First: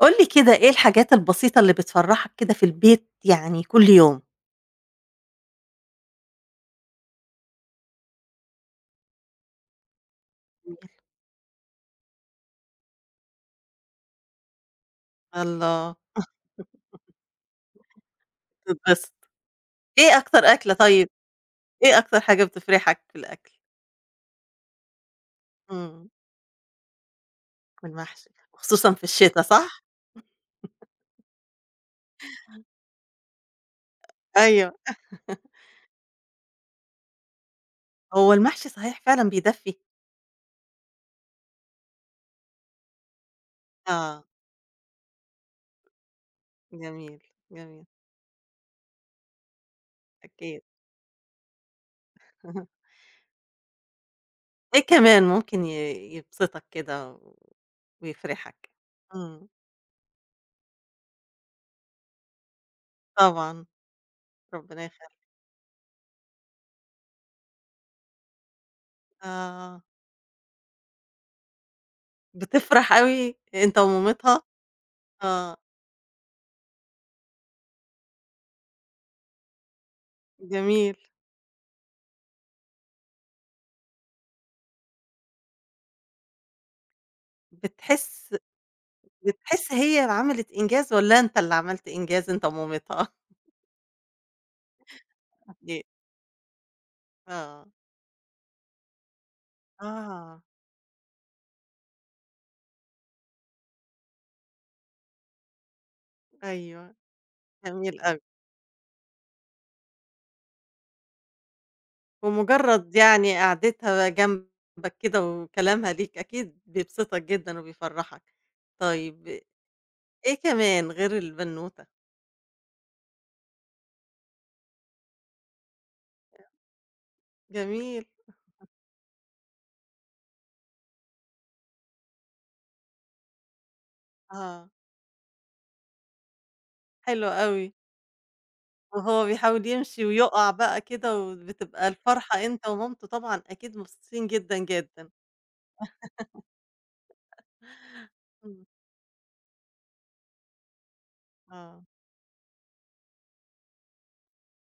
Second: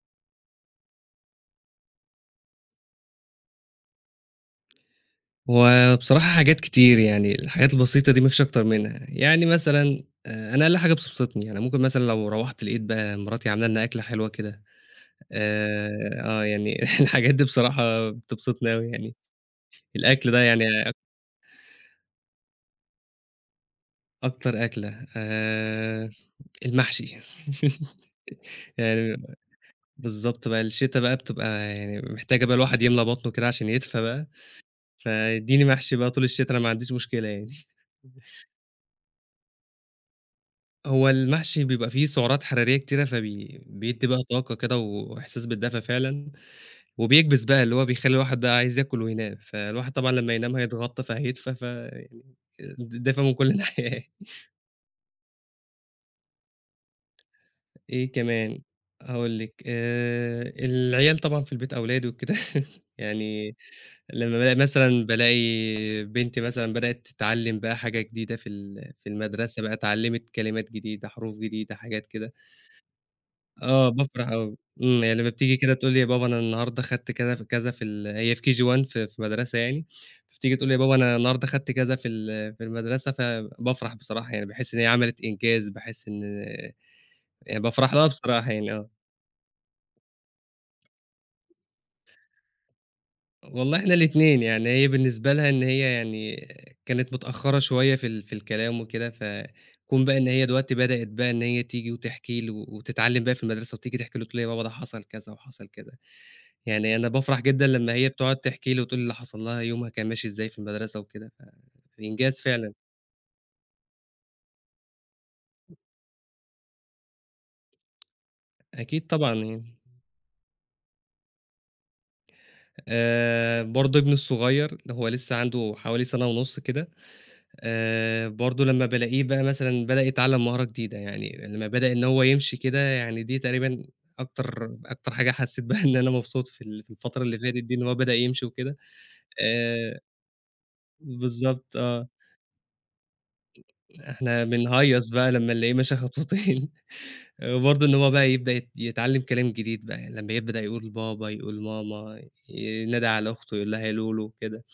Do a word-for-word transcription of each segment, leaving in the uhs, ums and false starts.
قُل لي كده إيه الحاجات البسيطة اللي بتفرّحك كده في البيت يعني كل يوم؟ هو بصراحة حاجات كتير يعني الحاجات البسيطة دي ما فيش أكتر منها، يعني مثلًا آآ أنا أقل حاجة بتبسطني، أنا ممكن مثلًا لو روّحت لقيت بقى مراتي عاملة لنا أكلة حلوة كده. آآ الله! آه، يعني الحاجات دي بصراحة بتبسطني أوي بتتبسط. يعني، إيه الأكل أكتر ده. يعني أكلة أك طيب، إيه أكتر حاجة بتفرحك في الأكل؟ أكتر أكلة إمم، آآ المحشي. المحشي، وخصوصًا في يعني الشتا صح؟ بالضبط بقى، الشتا بقى بتبقى يعني محتاجة بقى الواحد يملى بطنه كده عشان يدفى بقى، أيوه، فادّيني محشي بقى طول الشتا أنا ما عنديش مشكلة يعني. هو المحشي صحيح فعلًا بيدفّي. هو المحشي بيبقى فيه سعرات حرارية كتيرة، فبي بيدّي بقى آه، طاقة كده وإحساس بالدفا فعلًا، جميل، وبيكبِس بقى، اللي هو جميل. بيخلّي الواحد بقى عايز ياكل وينام، فالواحد طبعًا لمّا ينام أكيد. هيتغطّى فهيدفى، فيعني د دافى من كل ناحية. إيه كمان ممكن ي يبسطك كده و إيه كمان، ويفرحك؟ هاقول إمم. لِك آآ، العيال طبعًا في البيت أولادي وكده. يعني طبعًا، لمّا بالاقي ربنا مثلًا يخلّيك. بالاقي بنتي مثلًا بدأت تتعلّم بقى حاجة جديدة في ال في المدرسة بقى، آه، اتعلّمت كلمات جديدة، حروف جديدة، حاجات كده. بتفرح أوي أنت آه، بافرح ومامتها؟ أوي، إمم، يعني لمّا بتيجي آه، كده تقول لي: يا بابا أنا النهارده خدت كذا في كذا في ال هي في كيه جي وان في في مدرسة يعني. بتيجي تقول لي: "يا بابا جميل. أنا النهارده خدت كذا في ال في المدرسة." فبافرح بصراحة يعني، باحس إن هي عملت إنجاز، باحس إن يعني بافرح لها بتحس بصراحة يعني آه. بتحس هي اللي عملت إنجاز والّا أنت اللي عملت إنجاز أنت ومامتها؟ والله إحنا الاتنين، يعني هي بالنسبة لها إن ي هي يعني كانت متأخرة آه، شوية في ال في الكلام وكده، فكون بقى إن آه، هي دلوقتي بدأت بقى إن هي تيجي وتحكي لي وتتعلم بقى في المدرسة وتيجي تحكي له، تقول لي: "يا بابا ده حصل كذا وحصل كذا." أيوه، يعني أنا بافرح جدًا لمّا جميل هي أوي، بتقعد تحكي لي وتقول لي اللي حصل لها يومها كان ماشي إزاي في المدرسة وكده، فإنجاز فعلًا. ومجرد يعني قعدتها جنبك كده وكلامها ليك أكيد بيبسطك جدًا وبيفرحك، أكيد طبعًا طيب يعني. إيه كمان غير البنوتة؟ آآ برضه ابني الصغير هو لسه عنده حوالي سَنة ونُص كده. جميل، آآ برضه لمّا بالاقيه بقى مثلًا بدأ يتعلّم مهارة جديدة، يعني لمّا بدأ إن هو يمشي كده، يعني دي تقريبًا آه، أكتر أكتر حاجة حسّيت بيها. إن أنا مبسوط في ال في الفترة حلو اللي فاتت أوي، دي، إن هو بدأ يمشي وكده. وهو بيحاول آآ يمشي ويقع بقى كده بالضبط وبتبقى آه. الفرحة أنت ومامته طبعًا أكيد مبسوطين إحنا جدًا، بنهيّص جدًا. بقى لمّا نلاقيه مشى خطوتين. وبرضه إن هو بقى يبدأ إمم، يت يتعلّم كلام جديد بقى، لمّا يبدأ يقول بابا، يقول آه، ماما، ينادى على أخته يقول لها لولو كده،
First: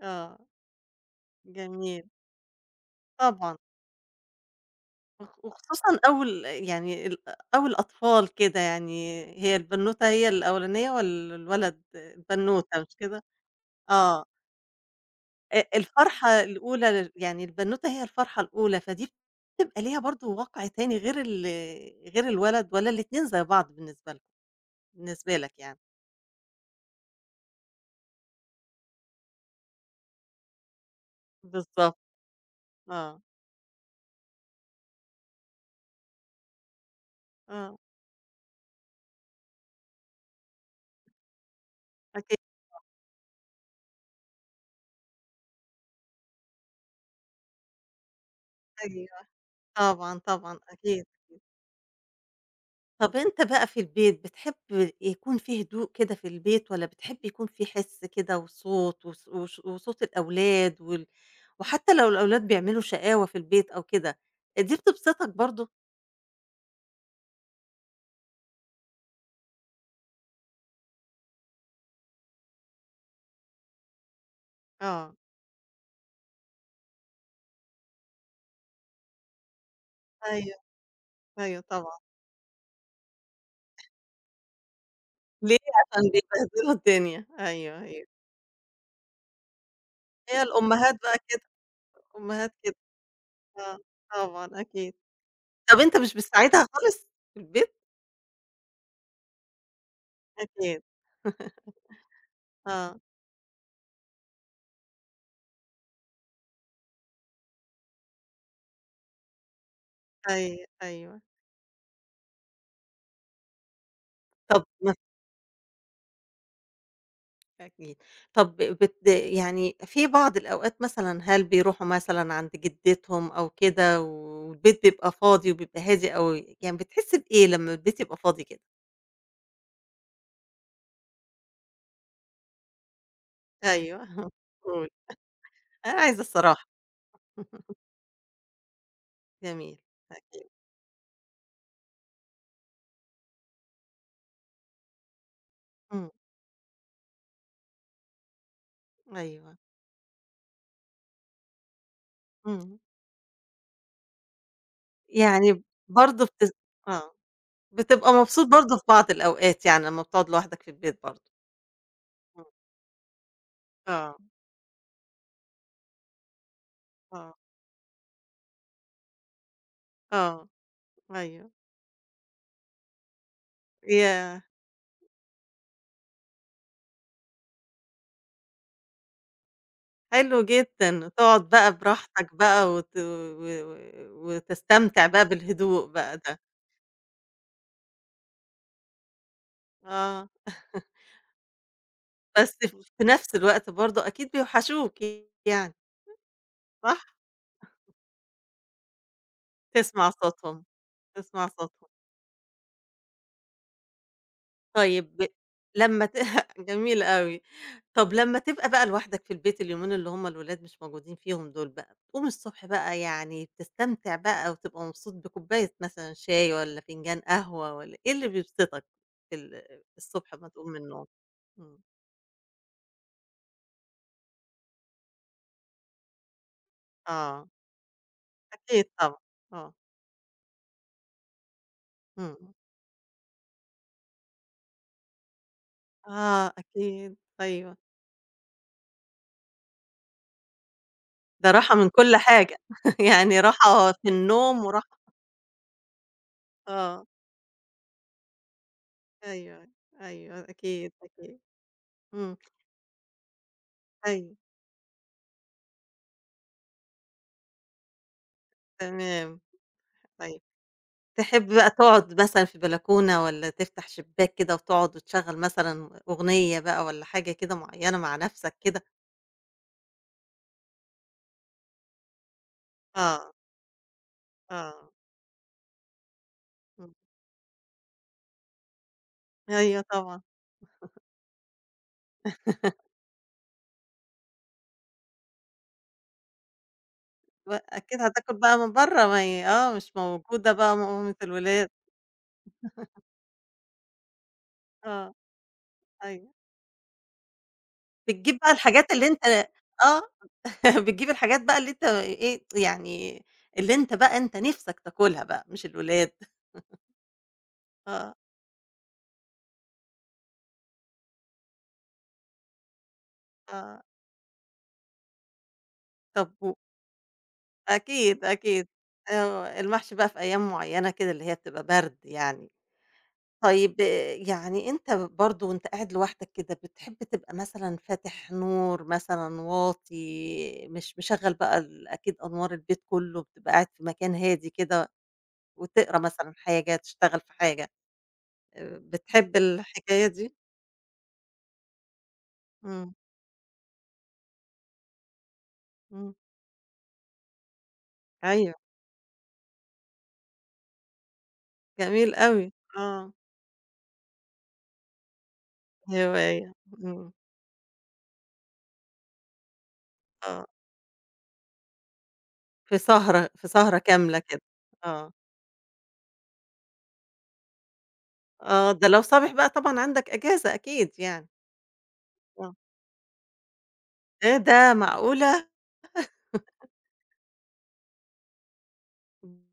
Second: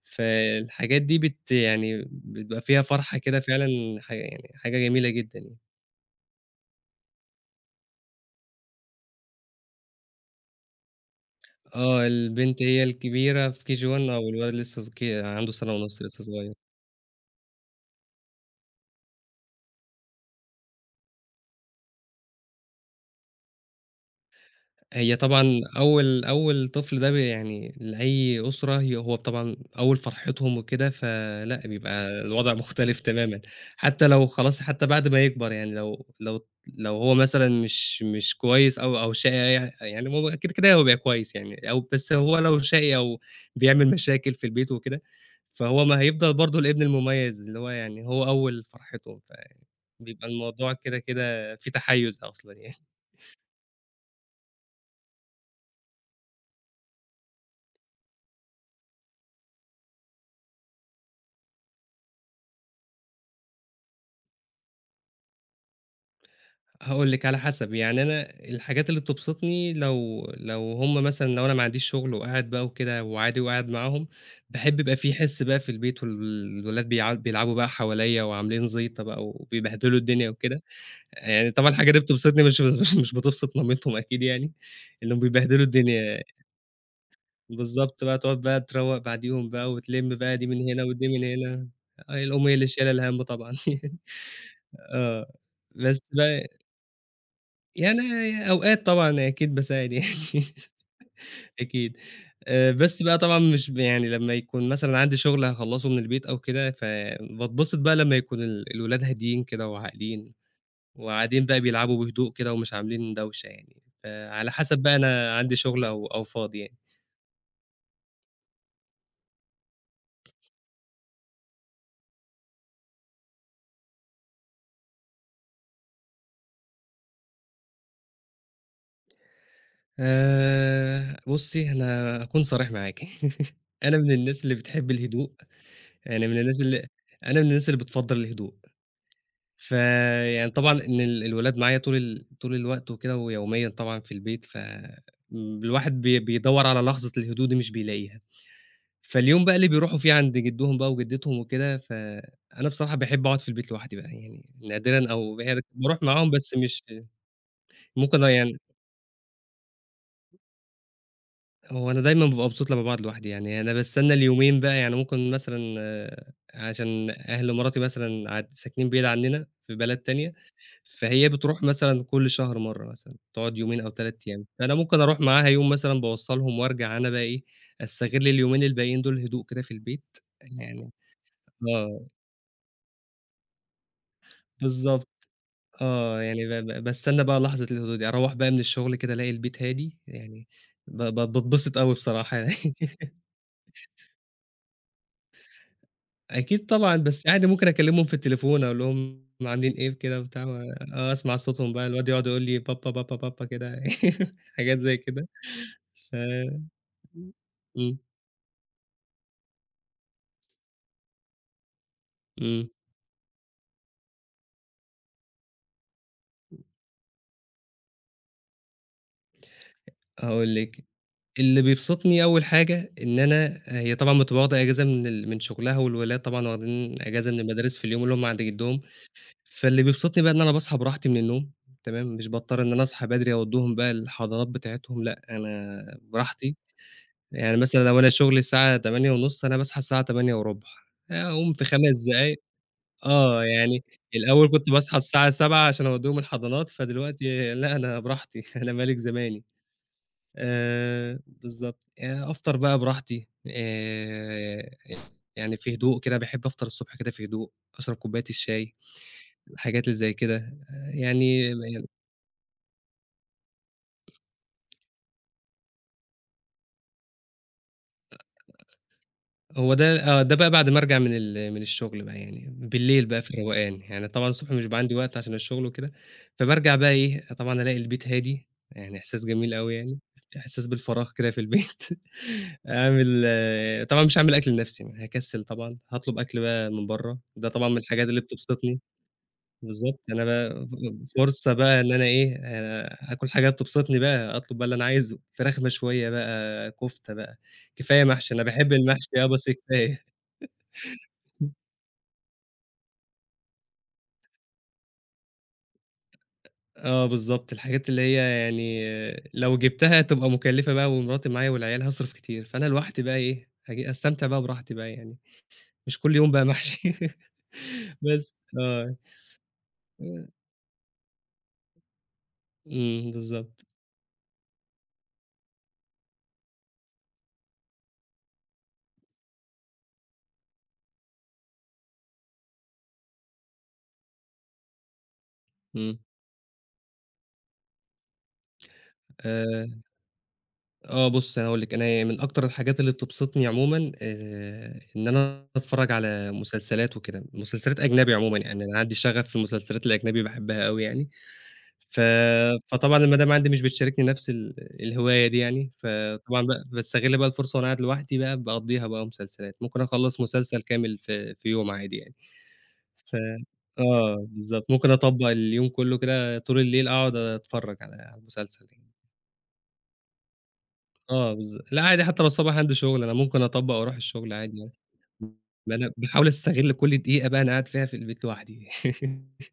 آه. فالحاجات دي بت جميل، يعني بيبقى فيها فرحة كده طبعًا، فعلًا، ح يعني حاجة جميلة وخ جدًا يعني. وخصوصًا أول يعني ال أول أطفال كده يعني هي البنوتة هي الأولانية وال الولد آه، البنت البنوتة هي مش كده؟ الكبيرة في كيه جي وان آه، آه، والولد لسه ص ك عنده أ سَنة ونُص لسه الفرحة صغير. الأولى لل يعني البنوتة هي الفرحة الأولى، فدي بتبقى ليها برضه وَقع تاني غير ال غير الولد والّا الاتنين زي بعض بالنسبة لكم هي بالنسبة لك طبعًا يعني؟ أول أول طفل ده، ب يعني لأي أسرة هي هو طبعًا أول فرحتهم وكده، فلأ بالضبط، بيبقى الوضع مختلف آه، تمامًا، حتى لو خلاص حتى بعد ما يكبر يعني، لو لو لو هو مثلًا آه، مش مش كويس أو أو شقي، يع يعني هو كده، كده هو بيبقى كويس يعني، أو بس هو أكيد، لو شقي أو بيعمل مشاكل في البيت وكده، فهو ما هيفضل برضه الابن المميز اللي هو يعني هو أول فرحتهم، أيوه، طبعًا، فبيبقى طبعًا، الموضوع كده، أكيد. كده في تحيُّز أصلًا يعني. طب أنت بقى في البيت بتحب يكون في هدوء كده في البيت، والّا بتحب يكون في حِس كده وصوت وص وش وصوت الأولاد وال وحتى لو الأولاد بيعملوا شقاوة في البيت أو كده، دي بتبسطك برضه؟ هاقول لِك على حسب. يعني أنا الحاجات اللي بتبسطني، لو لو هُم مثلًا لو أنا ما عنديش شغل وقاعد بقى وكده وعادي وقاعد معاهم، باحب يبقى في آه، حِس بقى في البيت والولاد بيع بيلعبوا بقى حواليّا وعاملين زيطة بقى وبيبهدلوا الدنيا أيوه، وكده، يعني أيوه طبعًا الحاجة طبعًا. دي بتبسطني، مش مش مش بتبسط مامتهم أكيد يعني، إنّهم ليه؟ بيبهدلوا عشان الدنيا. بيبهدلوا الدنيا. أيوه، بالضبط أيوه. بقى، تقعد بقى تروّق بعديهم بقى وتلِم بقى هي دي من هنا الأمهات ودي بقى من كده. هنا، آه الأم الأمهات هي اللي كده، شايلة الهَم طبعًا. آه، طبعًا أكيد. آه، طب أنت بس مش بقى بتساعدها خالص في البيت؟ يعني أوقات طبعًا أكيد باساعد يعني. أكيد، أكيد. آآ، آه، بس بقى طبعًا مش ب يعني لمّا يكون مثلًا عندي شغل هاخلّصه من البيت أو كده، فباتبسط بقى لمّا يكون ال الولاد هاديين كده وعاقلين، أي أيوه. وقاعدين بقى بيلعبوا بهدوء كده ومش عاملين دوشة يعني، فعلى طب حسب بقى أنا عندي شغل أو أو فاضي يعني. أكيد. طب بت يعني في بعض الأوقات مثلًا هل بيروحوا مثلًا عند جدتهم أو كده والبيت بيبقى فاضي وبيبقى هادي أوي، يعني بتحس بإيه لمّا البيت يبقى فاضي كده؟ آآ، بُصّي، أنا هاكون صريح معاكِ. أنا أيوه، من الناس اللي قُل. بتحب الهدوء. أنا عايزة يعني من الناس الصراحة. اللي أنا من الناس اللي بتفضّل الهدوء. جميل، فيعني أكيد. طبعًا إن ال الولاد معايا طول ال طول الوقت وكده ويوميًا طبعًا في البيت، ف م الواحد إمم، بي بيدوّر على لحظة الهدوء دي مش بيلاقيها. فاليوم بقى أيوه. اللي بيروحوا فيه عند جدّهم بقى وجدّتهم وكده، فأنا إمم. بصراحة باحب أقعد في البيت لوحدي بقى، يعني نادرًا أو يعني باروح برضه معاهم بتس بس مش آه. بتبقى ممكن. آه، مبسوط يعني برضه في بعض الأوقات يعني لمّا بتقعد لوحدك في البيت برضه. هو أنا دايمًا بابقى إمم. مبسوط لمّا باقعد لوحدي، يعني أنا باستنى آه، اليومين بقى، يعني ممكن مثلًا آه، عشان آه، أهل مراتي مثلًا قاعد ساكنين بعيد عنّنا في بلد تانية، آه. فهي أيوه. بتروح مثلًا كل شهر مرّة مثلًا، تقعد يومين أو 3 ياه! أيام، فأنا ممكن أروح معاها يوم مثلًا باوصّلهم وارجع أنا بقى إيه، أستغل اليومين الباقيين دول هدوء كده في البيت، حلو يعني جدًا، تقعد بقى آه، براحتك بقى وت و و- وتستمتع بالضبط، بقى بالهدوء بقى آه، ده، يعني ب ب باستنى بقى لحظة الهدوء دي، أروّح بقى من الشغل كده ألاقي البيت هادي، آه، يعني ب ب باتبسط أوي بصراحة يعني. بس ف في نفس الوقت برضه أكيد بيوحشوك يعني، أكيد طبعًا، صح؟ بس عادي ممكن أكلمهم في التليفون أقول لهم عاملين إيه تسمع وكده وبتاع و صوتهم، آه، أسمع تسمع صوتهم بقى، صوتهم، الواد يقعد يقول لي بابا، بابا، بابا كده، حاجات زي طيب ب- كده. لمّا ت ف جميل أوي. إمم. طب لمّا تبقى بقى لوحدك في البيت اليومين اللي هم الولاد مش موجودين فيهم دول بقى، بتقوم الصبح إمم. بقى يعني بتستمتع بقى وتبقى مبسوط بكوباية مثلًا شاي والّا فنجان قهوة والّا إيه اللي بيبسطك في ال الصبح أمّا هاقول تقوم من لِك، النوم؟ اللي إمم. بيبسطني أول حاجة إن أنا هي طبعًا بتبقى واخدة إجازة من ال من شغلها، والولاد طبعًا واخدين إجازة من آه، المدارس في اليوم اللي هم عند جدهم، أكيد طبعًا، آه، فاللي بيبسطني بقى إن أنا باصحى براحتي من النوم، تمام، مش إمم. باضطر إن أنا أصحى بدري أودّهم بقى الحضانات بتاعتهم، لأ، أنا آه براحتي، أكيد، يعني أيوه. مثلًا لو أنا شغلي الساعة تمانية ونص أنا باصحى الساعة تمانية وربع ده أقوم في راحة من خمس كل دقايق. حاجة، يعني آه، يعني راحة في الأول النوم كنت باصحى وراحة الساعة سبعة عشان أودّهم الحضانات، آه، فدلوقتي لأ، أنا براحتي. أنا مَلِك زماني. أيوه، أيوه أكيد، آآ أكيد. بالضبط. آآ إمم، أفطر بقى براحتي، أيوه، آآ يعني في هدوء كده، باحب أفطر الصبح كده في هدوء، أشرب كوباية الشاي، تمام، الحاجات اللي زي كده. أيوه. آه، يعني تحب بقى تقعد مثلًا في بلكونة والّا تفتح شباك كده وتقعد وتشغّل مثلًا أغنية بقى والّا حاجة كده معيّنة مع نَفْسك كده؟ هو ده آه، ده بقى بعد ما أرجع من ال من الشغل بقى يعني، بالليل بقى في آه، الروقان، يعني طبعًا الصبح مش بيبقى آه، عندي وقت عشان الشغل وكده، فبارجع بقى إمم، إيه، طبعًا ألاقي البيت هادي، يعني إحساس جميل أوي أيوه يعني، طبعًا إحساس بالفراغ كده في البيت. أعمل آه، طبعًا مش هاعمل أكل لنفسي، أنا هاكسل طبعًا، هاطلب أكل بقى من برّه، ده ب طبعًا من أكيد الحاجات اللي هتاكل بقى من بتبسطني، برّه ما هي آه، مش بالضبط. أنا موجودة بقى بقى مقومة ف فرصة الولاد، بقى إن أنا إيه، آآ، آكل حاجات تبسطني بقى، أطلب بقى اللي أنا آه، عايزه، فراخ مشوية أيوه، بقى، كفتة بقى، كفاية محشي. بتجيب أنا بقى باحب الحاجات اللي المحشي آه، أنت بس آه، كفاية. بتجيب الحاجات بقى اللي أنت إيه، يعني اللي أنت بقى أنت نِفْسك تاكلها بقى مش الولاد، آه بالضبط، الحاجات اللي آه، هي يعني لو جِبتها تبقى مُكلّفة بقى ومراتي معايا والعيال هاصرف كتير، فأنا لوحدي بقى إيه، آه، هاجي أستمتع بقى براحتي بقى يعني، مش كل طَب يوم بقى و محشي. أكيد، بس أكيد. آه، آه، المحشي بقى في أيام معيّنة كده اللي هي بتبقى برد يعني. إمم، بالضبط، طيب آه، يعني أنت برضه وأنت قاعد لوحدك كده بتحب تبقى مثلًا فاتح نور مثلًا واطي، مش مشغّل بقى ال أكيد أنوار البيت كُلّه، بتبقى قاعد في مكان هادي كده إمم، وتقرا مثلًا حاجة، تشتغل في حاجة، آآ بتحب آآ، الحكاية دي؟ آه بُصّي، أنا هاقول لِك، أنا من أكتر الحاجات اللي إمم، بتبسطني عمومًا آآ، إن أنا أتفرّج إمم، على مسلسلات وكده، مسلسلات أجنبي عمومًا أيوه، يعني أنا عندي شغف في المسلسلات الأجنبي باحبها أوي يعني. ف جميل أوي، فطبعًا آه، المدام عندي مش بتشاركني نفس ال الهواية دي يعني، فطبعًا هواية، بقى إمم، باستغل بقى الفرصة وأنا قاعد لوحدي بقى، باقضّيها بقى مسلسلات، ممكن أخلّص آه، مسلسل كامل في في يوم عادي يعني. في ف سهرة في سهرة كاملة آه كده، بالضبط، ممكن آه. أطبّق اليوم كلّه كده، طول الليل أقعد أتفرّج على على المسلسل آه، يعني. ده لو صابح بقى طبعًا عندك إجازة أكيد يعني، آه بالض لأ عادي، حتى لو آه. الصبح عندي شغل أنا ممكن أطبّق وأروح الشغل إيه عادي يعني، ده معقولة! ما أنا باحاول أستغل كل دقيقة بقى أنا قاعد فيها في البيت لوحدي.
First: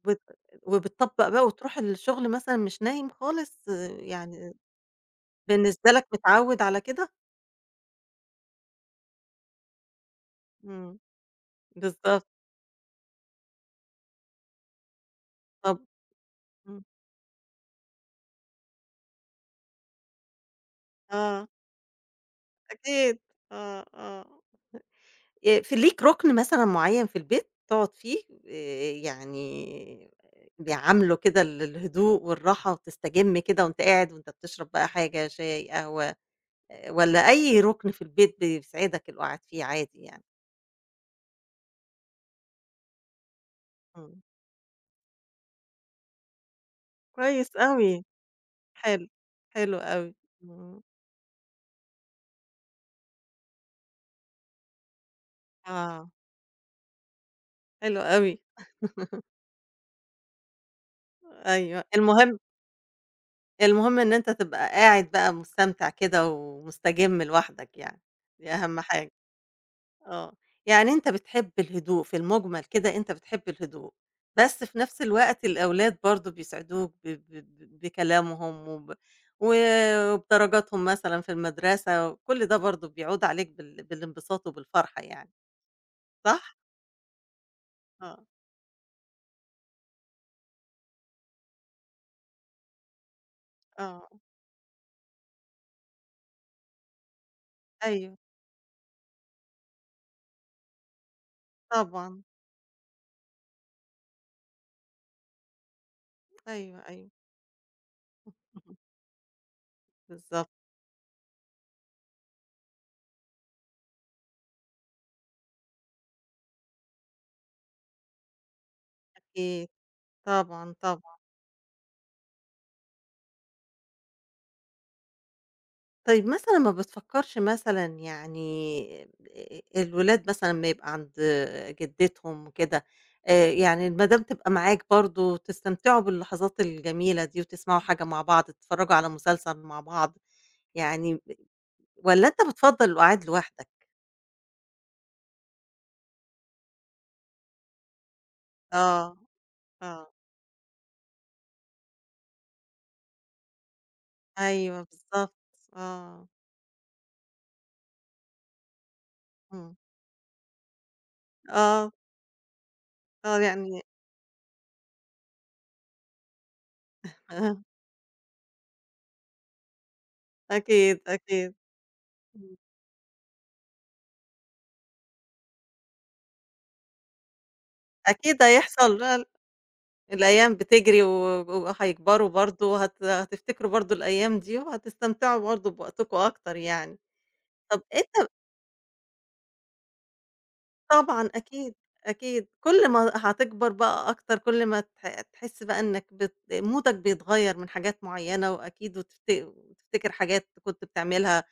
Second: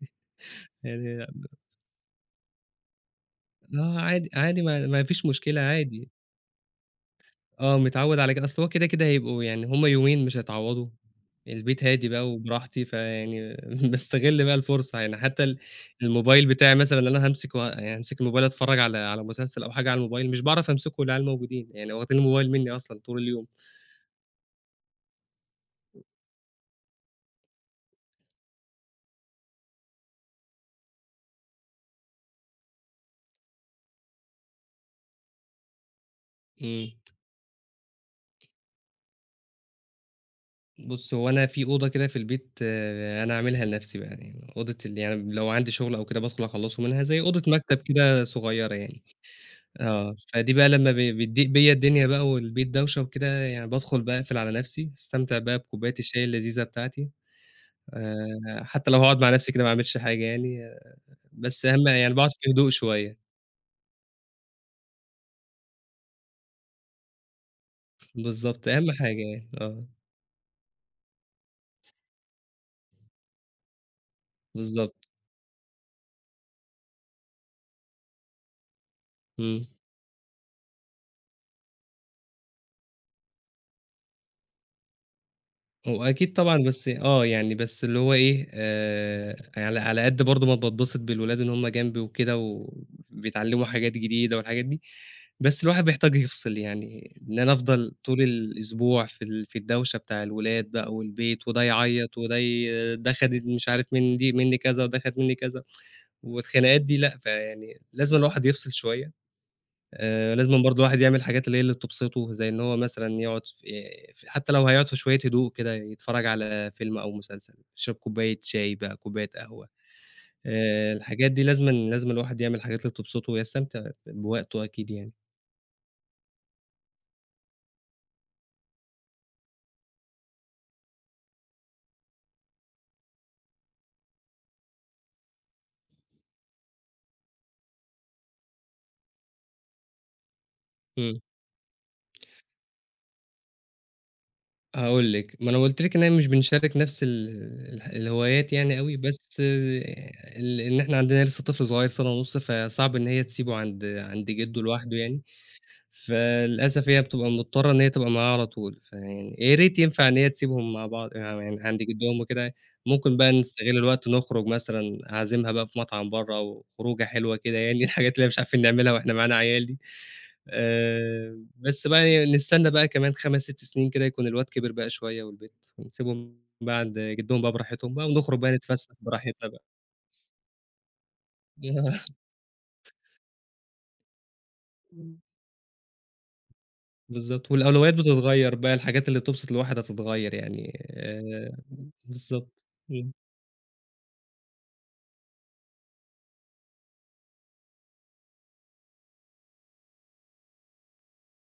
بت يعني وبتطبّق بقى وتروح الشغل مثلًا مش نايم خالص، آه، آه عادي، يعني عادي ما ما فيش مشكلة بالنسبة لك عادي. متعوّد على كده؟ آه، متعوّد على كده، أصل هو كده، كده هيبقوا يعني، هم يومين مش هيتعوّضوا، إمم، البيت هادي بالضبط، بقى وبراحتي، فيعني باستغل بقى الفرصة يعني، حتى ال طب الموبايل بتاعي إمم، مثلًا اللي أنا هامسك و هامسك الموبايل أتفرّج على على مسلسل أو حاجة على الموبايل، مش باعرف أمسكه والعيال آه، موجودين، يعني واخدين الموبايل منّي أصلًا طول أكيد، اليوم. آه، آه. آآ، في ليك رُكن مثلًا معيّن في البيت تقعد فيه، آآ، يعني بيعامله كده ال الهدوء والراحة وتستجم كده وأنت قاعد وأنت بتشرب بقى حاجة شاي، قهوة إمم. آآ والّا أي رُكن في البيت بيسعدك اللي هو قاعد فيه عادي يعني؟ بُص، هو أنا في أوضة كده في البيت آه، أنا عاملها لنفسي بقى إمم. يعني، أوضة ال يعني لو عندي شغل أو كده بادخل أخلّصه منها، زي أوضة كويس مكتب أوي، كده صغيّرة يعني. حلو، حلو آه، أوي. فدي بقى إمم. لمّا ب بتضيق بيّا الدنيا بقى والبيت دوشة وكده، يعني بادخل بقى أقفل على نفسي، أستمتع بقى بكوباية آه. الشاي اللذيذة بتاعتي، حلو آآ، أوي، حتى لو هاقعد مع نفسي كده ما اعملش حاجة يعني، بس أيوه. أهم يعني باقعد المهم في هدوء شوية، المهم إن أنت تبقى قاعد بقى مستمتع كده ومستجِم لوحدك يعني، دي بالضبط، أهم أهم حاجة. حاجة يعني، آه، آه، يعني أنت بتحب الهدوء في المُجمل كده أنت بتحب الهدوء، بس في نفس بالضبط، الوقت الأولاد برضه بيسعدوك ب ب ب بكلامهم وب إمم. وبدرجاتهم مثلًا في المدرسة، وكل ده برضه بيعود عليك بال بالانبساط وبالفرحة يعني، هو أكيد طبعًا، صح؟ بس آه، يعني بس اللي هو آه، إيه، آآ على على قد برضه ما باتبسط بالولاد إن هم جنبي وكده وبيتعلّموا حاجات آه، جديدة والحاجات دي، بس الواحد بيحتاج يفصل يعني، إن أنا أفضل أيوه، طول الأسبوع في ال في الدوشة بتاع الولاد بقى والبيت، وده يعيّط طبعًا، وده ي ده خَد مش عارف من دي منّي كذا وده خَد منّي كذا، والخناقات أيوه، دي أيوه، لأ، فيعني لازمًا الواحد يفصل اهم، شوية. آآ، بالضبط، لازمًا برضه الواحد يعمل الحاجات اللي هي اللي بتبسطه، زي إن هو مثلًا يقعد ف ف حتى لو هيقعد في شوية هدوء كده، يتفرّج على فيلم أو مسلسل، يشرب كوباية شاي بقى، كوباية قهوة، أكيد، طبعًا، آآ، طبعًا. الحاجات دي لازمًا لازمًا الواحد يعمل الحاجات اللي بتبسطه ويستمتع بوقته أكيد يعني. طيب مثلًا ما بتفكّرش مثلًا يعني آآ الولاد مثلًا أمّا يبقى عند جدتهم وكده، آآ يعني المدام تبقى معاك برضه تستمتعوا باللحظات الجميلة دي وتسمعوا حاجة مع بعض، تتفرّجوا على مسلسل مع بعض، إمم، يعني والّا أنت بتفضّل القعاد لوحدك؟ هاقول لِك، ما أنا قُلت لِك إن إحنا مش بنشارك نفس ال الح الهوايات يعني أوي، آه، بس آه، آه. ال إن إحنا عندنا لسه طفل صغير سَنة ونُص، فصعب إن هي تسيبه عند عند جده أيوه لوحده يعني. بالضبط، آه. فللأسف هي بتبقى مضطرة إن هي تبقى معاه على طول، فيعني يا إمم. ريت ينفع إن هي تسيبهم مع بعض يعني يعني عند آه، جدهم وكده، ممكن بقى آه نستغل يعني الوقت نخرج مثلًا، أعزمها بقى في مطعم برّه أو خروجة حلوة كده أها، يعني، الحاجات اللي مش عارفين نعملها وإحنا معانا عيال دي. أكيد، آآ، أكيد. بس بقى يعني إمم. نستنى بقى كمان خمسة، ست سنين كده يكون الواد كبر بقى شوية والبنت، ونسيبهم بقى عند جدهم بقى براحتهم بقى ونخرج أكيد بقى نتفسح هيحصل براحتنا بقى. الأيام بتجري و وهيكبروا برضه، هت هتفتكروا برضه الأيام دي وهتستمتعوا برضه بوقتكم أكتر يعني. بالضبط، طَب والأولويات أنت بتتغيّر بقى، الحاجات اللي بتبسط الواحد هتتغيّر يعني، طبعًا آآ، أكيد، أكيد. بالضبط، كل إمم، ما هتكبر بقى أكتر، كل ما تح تحس بقى إنّك بت مودك بيتغيّر من حاجات معيّنة وأكيد وتفت وتفتكر حاجات كنت بتعملها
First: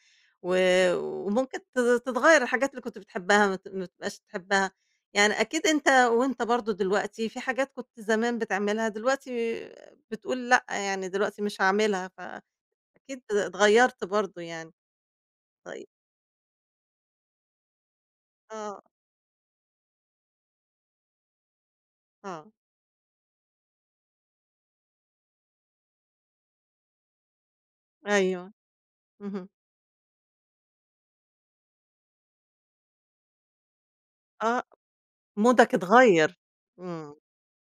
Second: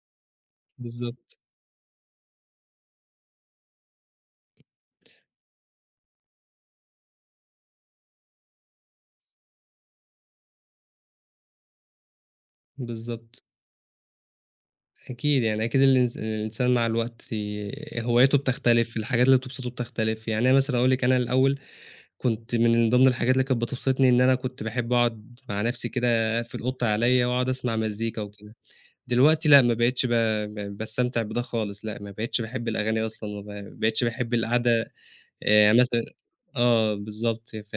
و بالضبط، وممكن ت تتغيّر الحاجات اللي كنت بتحبّها ما ت ما تبقاش تحبّها. يعني أكيد أنت وأنت برضه دلوقتي في حاجات كنت زمان بتعملها دلوقتي بتقول لأ، يعني دلوقتي مش هاعملها، فأكيد بالضبط، اتغيّرت برضه يعني. أكيد. يعني أكيد طيب الإنس الإنسان مع الوقت هواياته آه، بتختلف، الحاجات اللي بتبسطه بتختلف، يعني أنا مثلًا أقول لِك، أنا الأول آه. كنت من ضمن الحاجات اللي كانت بتبسطني إن أنا كنت باحب أقعد مع نفسي كده، أقفل أوضتي عليَّ وأقعد أسمع مزيكا أيوه. وكده، دلوقتي اهم. لأ، ما بقيتش ب ب باستمتع بده خالص، لأ، ما بقيتش باحب الأغاني أصلًا، وما بقيتش باحب آه. القعدة. مودك آآ مثلًا اتغيّر، آه إمم، بالضبط. ف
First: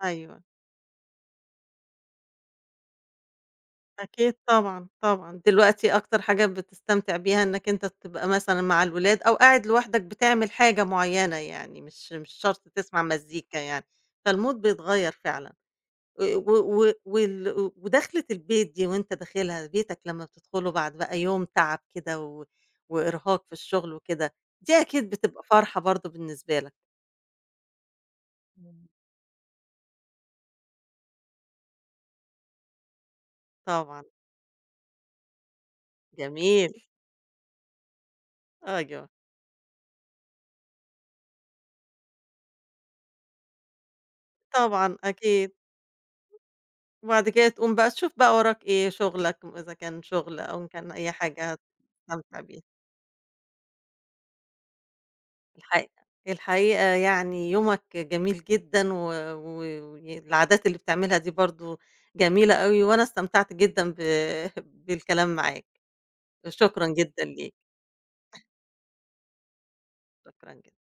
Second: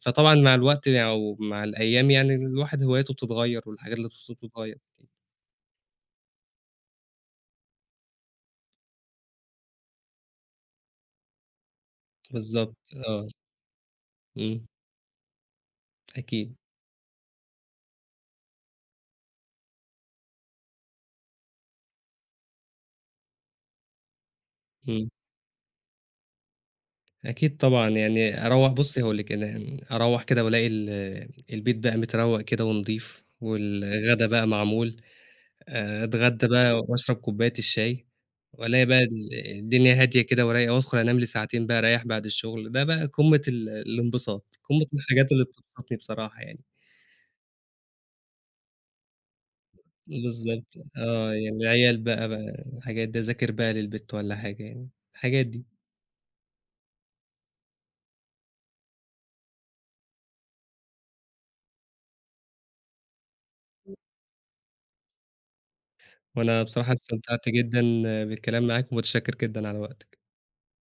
فطبعًا أيوه، مع الوقت أو مع الأيام يعني الواحد هواياته بتتغيّر والحاجات اللي أكيد تبسطه بتتغيّر. طبعًا، طبعًا، دلوقتي أكتر حاجة بتستمتع بيها إنّك أنت تبقى مثلًا مع الولاد أو قاعد لوحدك بتعمل حاجة معيّنة يعني، مش مش شرط بالضبط تسمع آه، مزيكا يعني، فالMood إمم، بيتغيّر فعلًا، و أكيد، و و وال ودخلة البيت دي وأنت داخلها، بيتك لمّا بتدخله بعد بقى يوم تعب كده و وإرهاق في الشغل وكده، دي إمم، أكيد بتبقى فرحة برضه بالنسبة لك. أكيد طبعًا يعني. أروّح، إمم. بُصّي هاقول لِك، أنا يعني أروّح كده وألاقي ال البيت بقى متروّق كده ونضيف طبعًا، والغدا بقى معمول، آآ أتغدى جميل، بقى وأشرب كوباية الشاي وألاقي بقى أيوه، ال الدنيا هادية كده ورايقة، وأدخل أنام لي ساعتين بقى أريّح بعد الشغل، ده بقى قمة ال الانبساط، قمة طبعًا الحاجات اللي أكيد. بتبسطني بصراحة يعني. وبعد كده تقوم بقى تشوف بقى وراك إيه، شغلك م إذا كان شغل أو إن بالضبط. كان أي آه، يعني حاجة العيال بقى تستمتع بيها. بقى الحاجات دي، أذاكر بقى للبت والّا حاجة يعني، الحاجات دي. الحقيقة الحقيقة يعني يومك جميل جدًا و و والعادات اللي بتعملها دي برضه جميلة أوي، وأنا استمتعت جدًا ب بالكلام معاك، وأنا شكرًا بصراحة جدًا استمتعت ليك، جدًا بالكلام معاك، ومتشكر جدًا على وقتك. شكرًا جدًا.